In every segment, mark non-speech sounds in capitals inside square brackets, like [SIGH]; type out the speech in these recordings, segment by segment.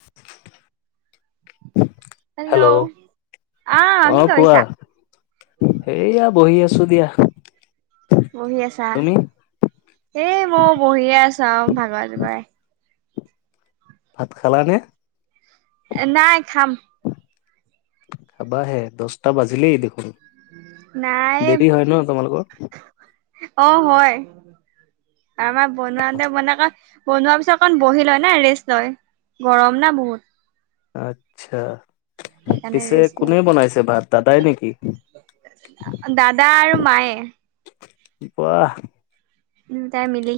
[UNINTELLIGIBLE] Hello আহ কি অঁ, কোৱা? কৰিছা সেইয়া বহি আছো দিয়া। বহি আছা তুমি এই মই বহিয়ে আছো আৰু ভাগৰে যুগৰে। ভাত খালানে? নাই খাম। খাবাাহে দহটা বাজিলেই দেখোন দেৰি হয় ন তোমালোকৰ? অঁ, হয় আমাৰ বনোৱাতে বন ক। বনোৱাৰ পিছত অকণ বহিলৈ না ৰেষ্ট হয় গৰম না বহুত। আচ্ছা সেইকাৰণে পিছে ৰেষ্ট লয় কোনে বনাইছে ভাত দাদাই নেকি? দাদা আৰু মায়ে। বাহ। দুইতাই মিলি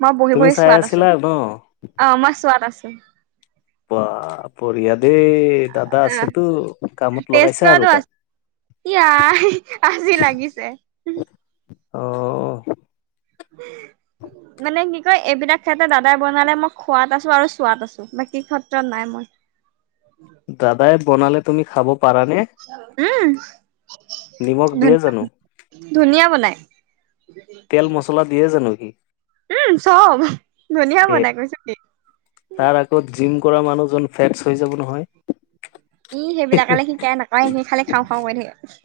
মই বহি তুমি বহি চাই চোৱাত আছো। আছিলা ন অঁ মই ছোৱাত আছোঁ। বা বঢ়িয়া দেই দাদা অ আছেতো কামত লগাইছা আৰু তাক। য়াই আজি লাগিছে। অ। মানে কি কয় এইবিলাক ক্ষেত্ৰত দাদাই বনালে মই খোৱাত আছো আৰু চোৱাত আছো। বাকী ক্ষেত্ৰত নাই মই। দাদাই বনালে তুমি খাব পাৰানে? উম নিমখ দিয়ে জানো ধুনিয়া বনাই। তেল মচল। লা দিয়ে জানো সি? উম চব ধুনীয়া এ বনাই কৈছো কি। তাৰ আগত জিম কৰা মানুহজন ফেটছ হৈ যাব নহয়। ই সেইবিলাকলে হি কেয়াৰ নকৰে সি খালি খাওঁ খাওঁ কৈ থাকে।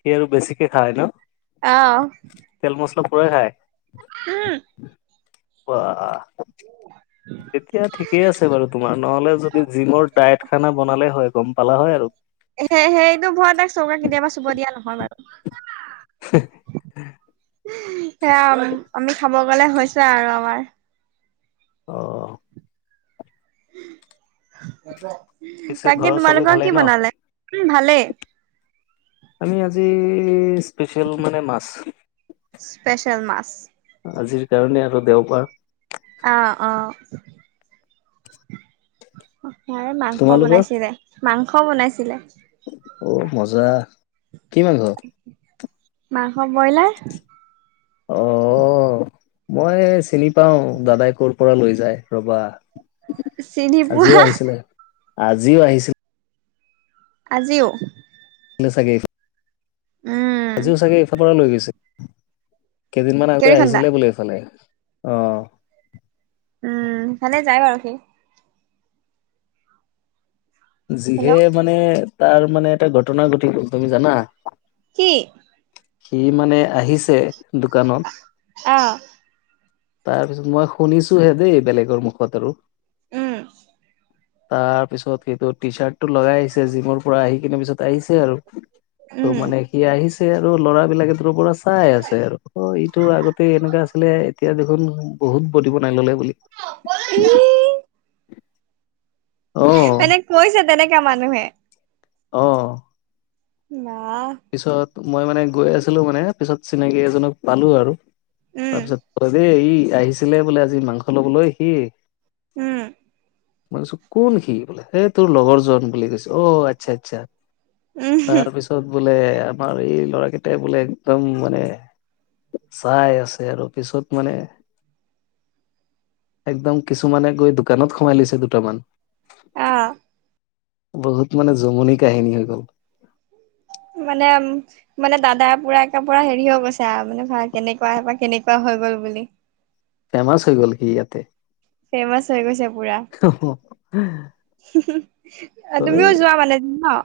সি আৰু বেছিকে খায় ন? অঁ। তেল মছলা পুৰা খাই। উম ৱাঅঅ উ তেতিয়া ঠিকেই আছে বাৰু তোমাৰ নহলে যদি জিমৰ ডাইট খানা বনালে হয় গম পালা হয় আৰু সেই সেইটো ভয়তে চৌকা কেতিয়াবা চুব দিয়া নহয় বাৰু [UNINTELLIGIBLE] সেয়া আমি খাব গলে হৈছে আৰু আমাৰ অঁ পিছে তাকে ঘৰৰ চবে তোমালোকৰ ভালেই কি ন বনালে উম ভালেই আমি আজি স্পেচিয়েল মানে মাছ স্পেচিয়েল মাছ আজিৰ কাৰণে আৰু দেওবাৰ আ অ আমাৰ মাংস তোমালোকৰ বনাইছিলে মাংস বনাইছিলে অ মজা কি মাংস মাংস ব্ৰইলাৰ অ মই চিনি পাও দাদাই কৰ পৰা লৈ যায় ৰবা চিনি আজিও পোৱা আহিছিলে আজিও আহিছি আজিও চাগে উম আজিও চাগে ইফাল পৰা লৈ গৈছে কেইদিনমান আগতে কেৰি খন্দা আহিছিলে বুলে এইফালে অ উম সেইফালে যায় বাৰু সি যিহে হেল্ল' মানে তাৰ মানে এটা ঘটনা ঘটি গ'ল তুমি জানা কি সি মানে আহিছে দোকানত অ তাৰপিছত মই শুনিছোহে দেই বেলেগৰ মুখত আৰু উম তাৰ পিছত সেইটো টি চাৰ্ট টো লগাই আহিছে জিমৰ পৰা আহি কিনে পিছত ত আহিছে আৰু ত' উম মানে সি আহিছে আৰু ল'ৰা বিলাকে দূৰ পৰা চাই আছে আৰু অ ইটো আগতে এনেকুৱা আছিলে এতিয়া দেখোন বহুত বডি বনাই ললে বুলি উম অ মানে কৈছে তেনেকা মানুহে অ না পিছত মই মানে গৈ আছিলো মানে পিছত চিনাকি এজনক পালো আৰু উম তাৰপিছত কলে ই আহিছিলে বোলে আজি মাংস লবলৈ সি উম মই কৈছো কোন সি বোলে হে তোৰ লগৰ জন বুলি কৈছে অ আচ্ছা আচ্ছা উম তাৰ পিছত বোলে আমাৰ এই ল'ৰা কেইটাই বোলে একদম মানে চাই আছে আৰু পিছত মানে একদম কিছুমানে গৈ দোকানত সোমাই লৈছে দুটামান অ বহুত মানে জমনি কাহিনী হৈ গল মানেম মানে দাদাই পুৰা একে পুৰা হেৰি হৈ গৈছে আও মানে ভা কেনেকুৱা পা কেনেকুৱা হৈ গ'ল বুলি ফেমাচ হৈ গ'ল সি ইয়াতে ফেমাচ হৈ গৈছে পুৰা। উম, তুমিও যোৱা মানে ন?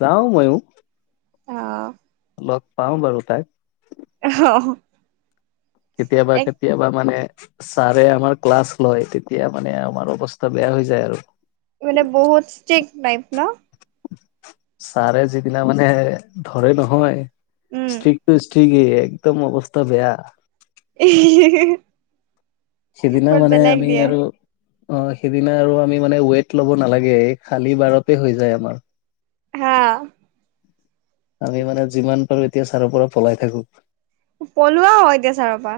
যাওঁ ময়ো। অ, লগ পাওঁ বাৰু তাইক। অঁ, হ কেতিয়াবা কেতিয়াবা মানে ছাৰে আমাৰ ক্লাছ লয় তেতিয়া মানে আমাৰ অৱস্থা বেয়া হৈ যায় আৰু। মানে বহুত ষ্টিক নাইপ ন। ছাৰে, যিদিনা মানে ধৰে নহয় ষ্ট্ৰিকটো ষ্ট্ৰিকেই একদম অৱস্থা বেয়া। [UNINTELLIGIBLE] সেইদিনা বহুত মানে বেলেগ আমি দিয়ে আৰু অ সেইদিনা আৰু আমি মানে ৱেট ল'ব নালাগে খালি বাৰতে হৈ যায় আমাৰ। হা আমি মানে যিমান পাৰো এতিয়া ছাৰৰ পৰা পলাই থাকো। পলোৱাও হয় এতিয়া ছাৰৰ পৰা।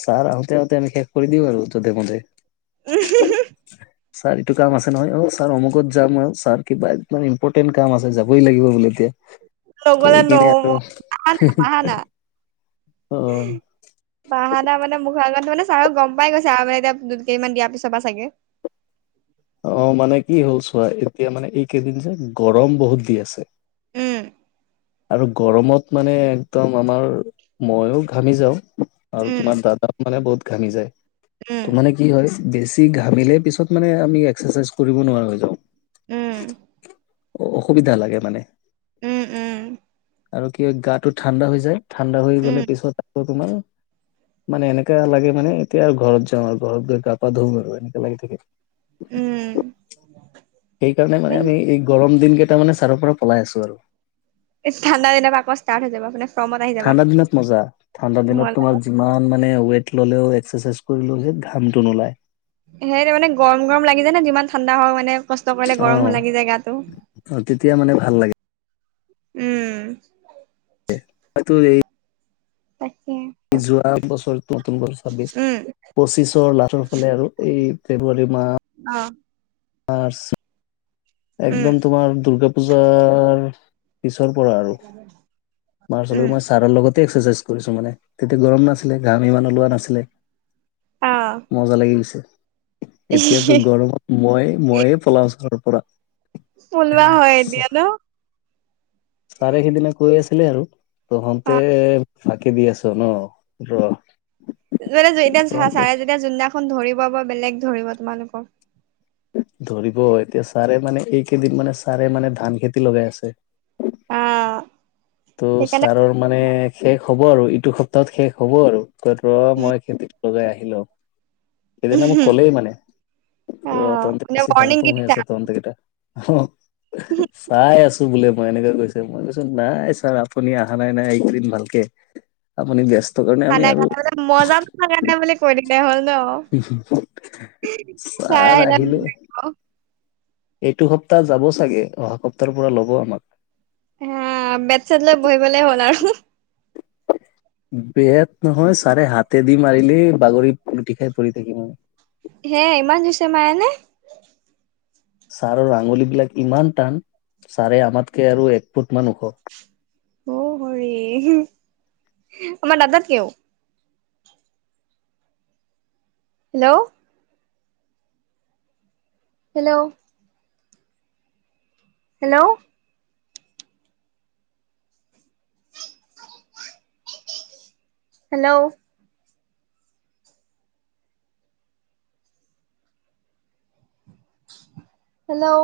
ছাৰ আহোতে, আহোতে আমি শেষ কৰি দিওঁ আৰু যধে, মধে। [UNINTELLIGIBLE] ছাৰ, এইটো কাম আছে নহয় অ ছাৰ অমুকত যাম ছাৰ কিবা ইমান ইম্পৰ্টেণ্ট কাম আছে যাবই লাগিব বুলি এতিয়া। কৈ লবলে কিনে নহব আৰু [UNINTELLIGIBLE] অ, বাহানা মানে মুখৰ আগত মানে ছাৰক গম পাই গৈছে আৰু মানে এতিয়া দুই কেইদিনমান দিয়াৰ পাছৰ পৰা চাগে। অ মানে কি হ'ল চোৱা এতিয়া মানে এইকেইদিন যে গৰম বহুত দি আছে। উম, আৰু গৰমত মানে একদম আমাৰ মইয়ো ঘামি যাওঁ। আৰু উম তোমাৰ দাদা, মানে বহুত ঘামি যায় উম ত মানে কি হয় বেছি ঘামিলে পিছত মানে আমি এক্সাৰচাইজ কৰিব নোৱাৰা হৈ যাওঁ। উম, অ, অসুবিধা লাগে মানে। উম, উম, আৰু কি হয় গাটো ঠাণ্ডা হৈ যায় ঠাণ্ডা হৈ গলে উম পিছত আকৌ তোমাৰ মানে এনেকা লাগে মানে এতিয়া ঘৰত যাওঁ আৰু ঘৰত গৈ গা পা ধুম আৰু এনেকা লাগি থাকে। উম, সেইকাৰণে মানে উম আমি এই গৰম দিন কেইটা মানে ছাৰৰ পৰা পলাই আছো আৰু। ঠণ্ডা দিনৰ পৰা আক ষ্টাৰ্ট হৈ যাব আপোনা ঠাণ্ডা দিনত মজা ঠাণ্ডা দিনত তোমাৰ যিমান মানে ৱেট ল'লেও এক্সাৰচাইজ কৰিলো যে ঘামটো নোলায়। সেই তাৰ মানে গৰম গৰম লাগি যায় ন যিমান ঠাণ্ডা হওক মানে কষ্ট কৰিলে গৰম হ লাগি যায় গাটো অ তেতিয়া মানে ভাল লাগে। উম, তোৰ এই তাকে। যোৱা বছৰ নতুন ছাব্বিশ উম পঁচিশৰ লাষ্টৰ ফালে আৰু এই ফেব্ৰুৱাৰী মাহ অ, উম একদম তোমাৰ দুূৰ্গা পূজাৰ পিছৰ পৰা আৰু উম মাৰ্চলৈ মই ছাৰৰ লগতে এক্সাৰচাইজ কৰিছো মানে তেতিয়া গৰম নাছিলে ঘাম ইমান ওলোৱা নাছিলে। মজা লাগি গৈছে অ এতিয়াতো গৰমত মই মই পলাওঁ চৰৰ পৰা লোৱা হয় এতিয়া ন। চাৰে সিদিনা কৈ আছিলে আৰু অ তহতে ফাঁকি দি আছ ন ৰ। যেতিয়া তহঁতে চাৰে যেতিয়া জোনদিনাখন ধৰিব বা বেলেগ ধৰিব তোমালোকৰ ধৰিব এতিয়া ছাৰে মানে এইকেইদিন মানে ছাৰে মানে ধান খেতি লগাই আছে। আহ ত' সেইকাৰণে ছাৰৰ মানে শেষ হ'ব আৰু ইটো সপ্তাহত শেষ হ'ব আৰু। ক ৰ উম মই খেতিত লগাই আহিলো এদিন মাক উম ক'লেই মানে অ তন্ত মানে বেছি ভাং ৱৰ্ণিং ফুং দি হৈ দিছা আছে তন্তকেইটা। অ চাই আছো বোলে মই এনেকুৱে কৈছে মই কৈছো। নাই ছাৰ আপুনি অহা নাই নাই এইকদম ভালকে আপুনি ব্যস্ত কাৰণে আমি আৰু [UNINTELLIGIBLE] ছাৰা ছাৰ আহিলে আহিল। এইটো সপ্তাহ যাব চাগে অহা সপ্তাহৰ পৰা লব আমাক। হ বেট চেট লৈ বহিবলে হ'ল আৰু। বেয়াত নহয় চাৰে হাতে দি মাৰিলে বাগৰিত পলটি খাই পৰি থাকিম আৰু। হে ইমান জছে মায়েনে। ছাৰৰ আঙুলি বিলাক ইমান টান ছাৰে আমাতকে আৰু এক ফুট মান ওখ। অ হৰি আমাৰ দাদাত কও। Hello, hello, hello, hello, hello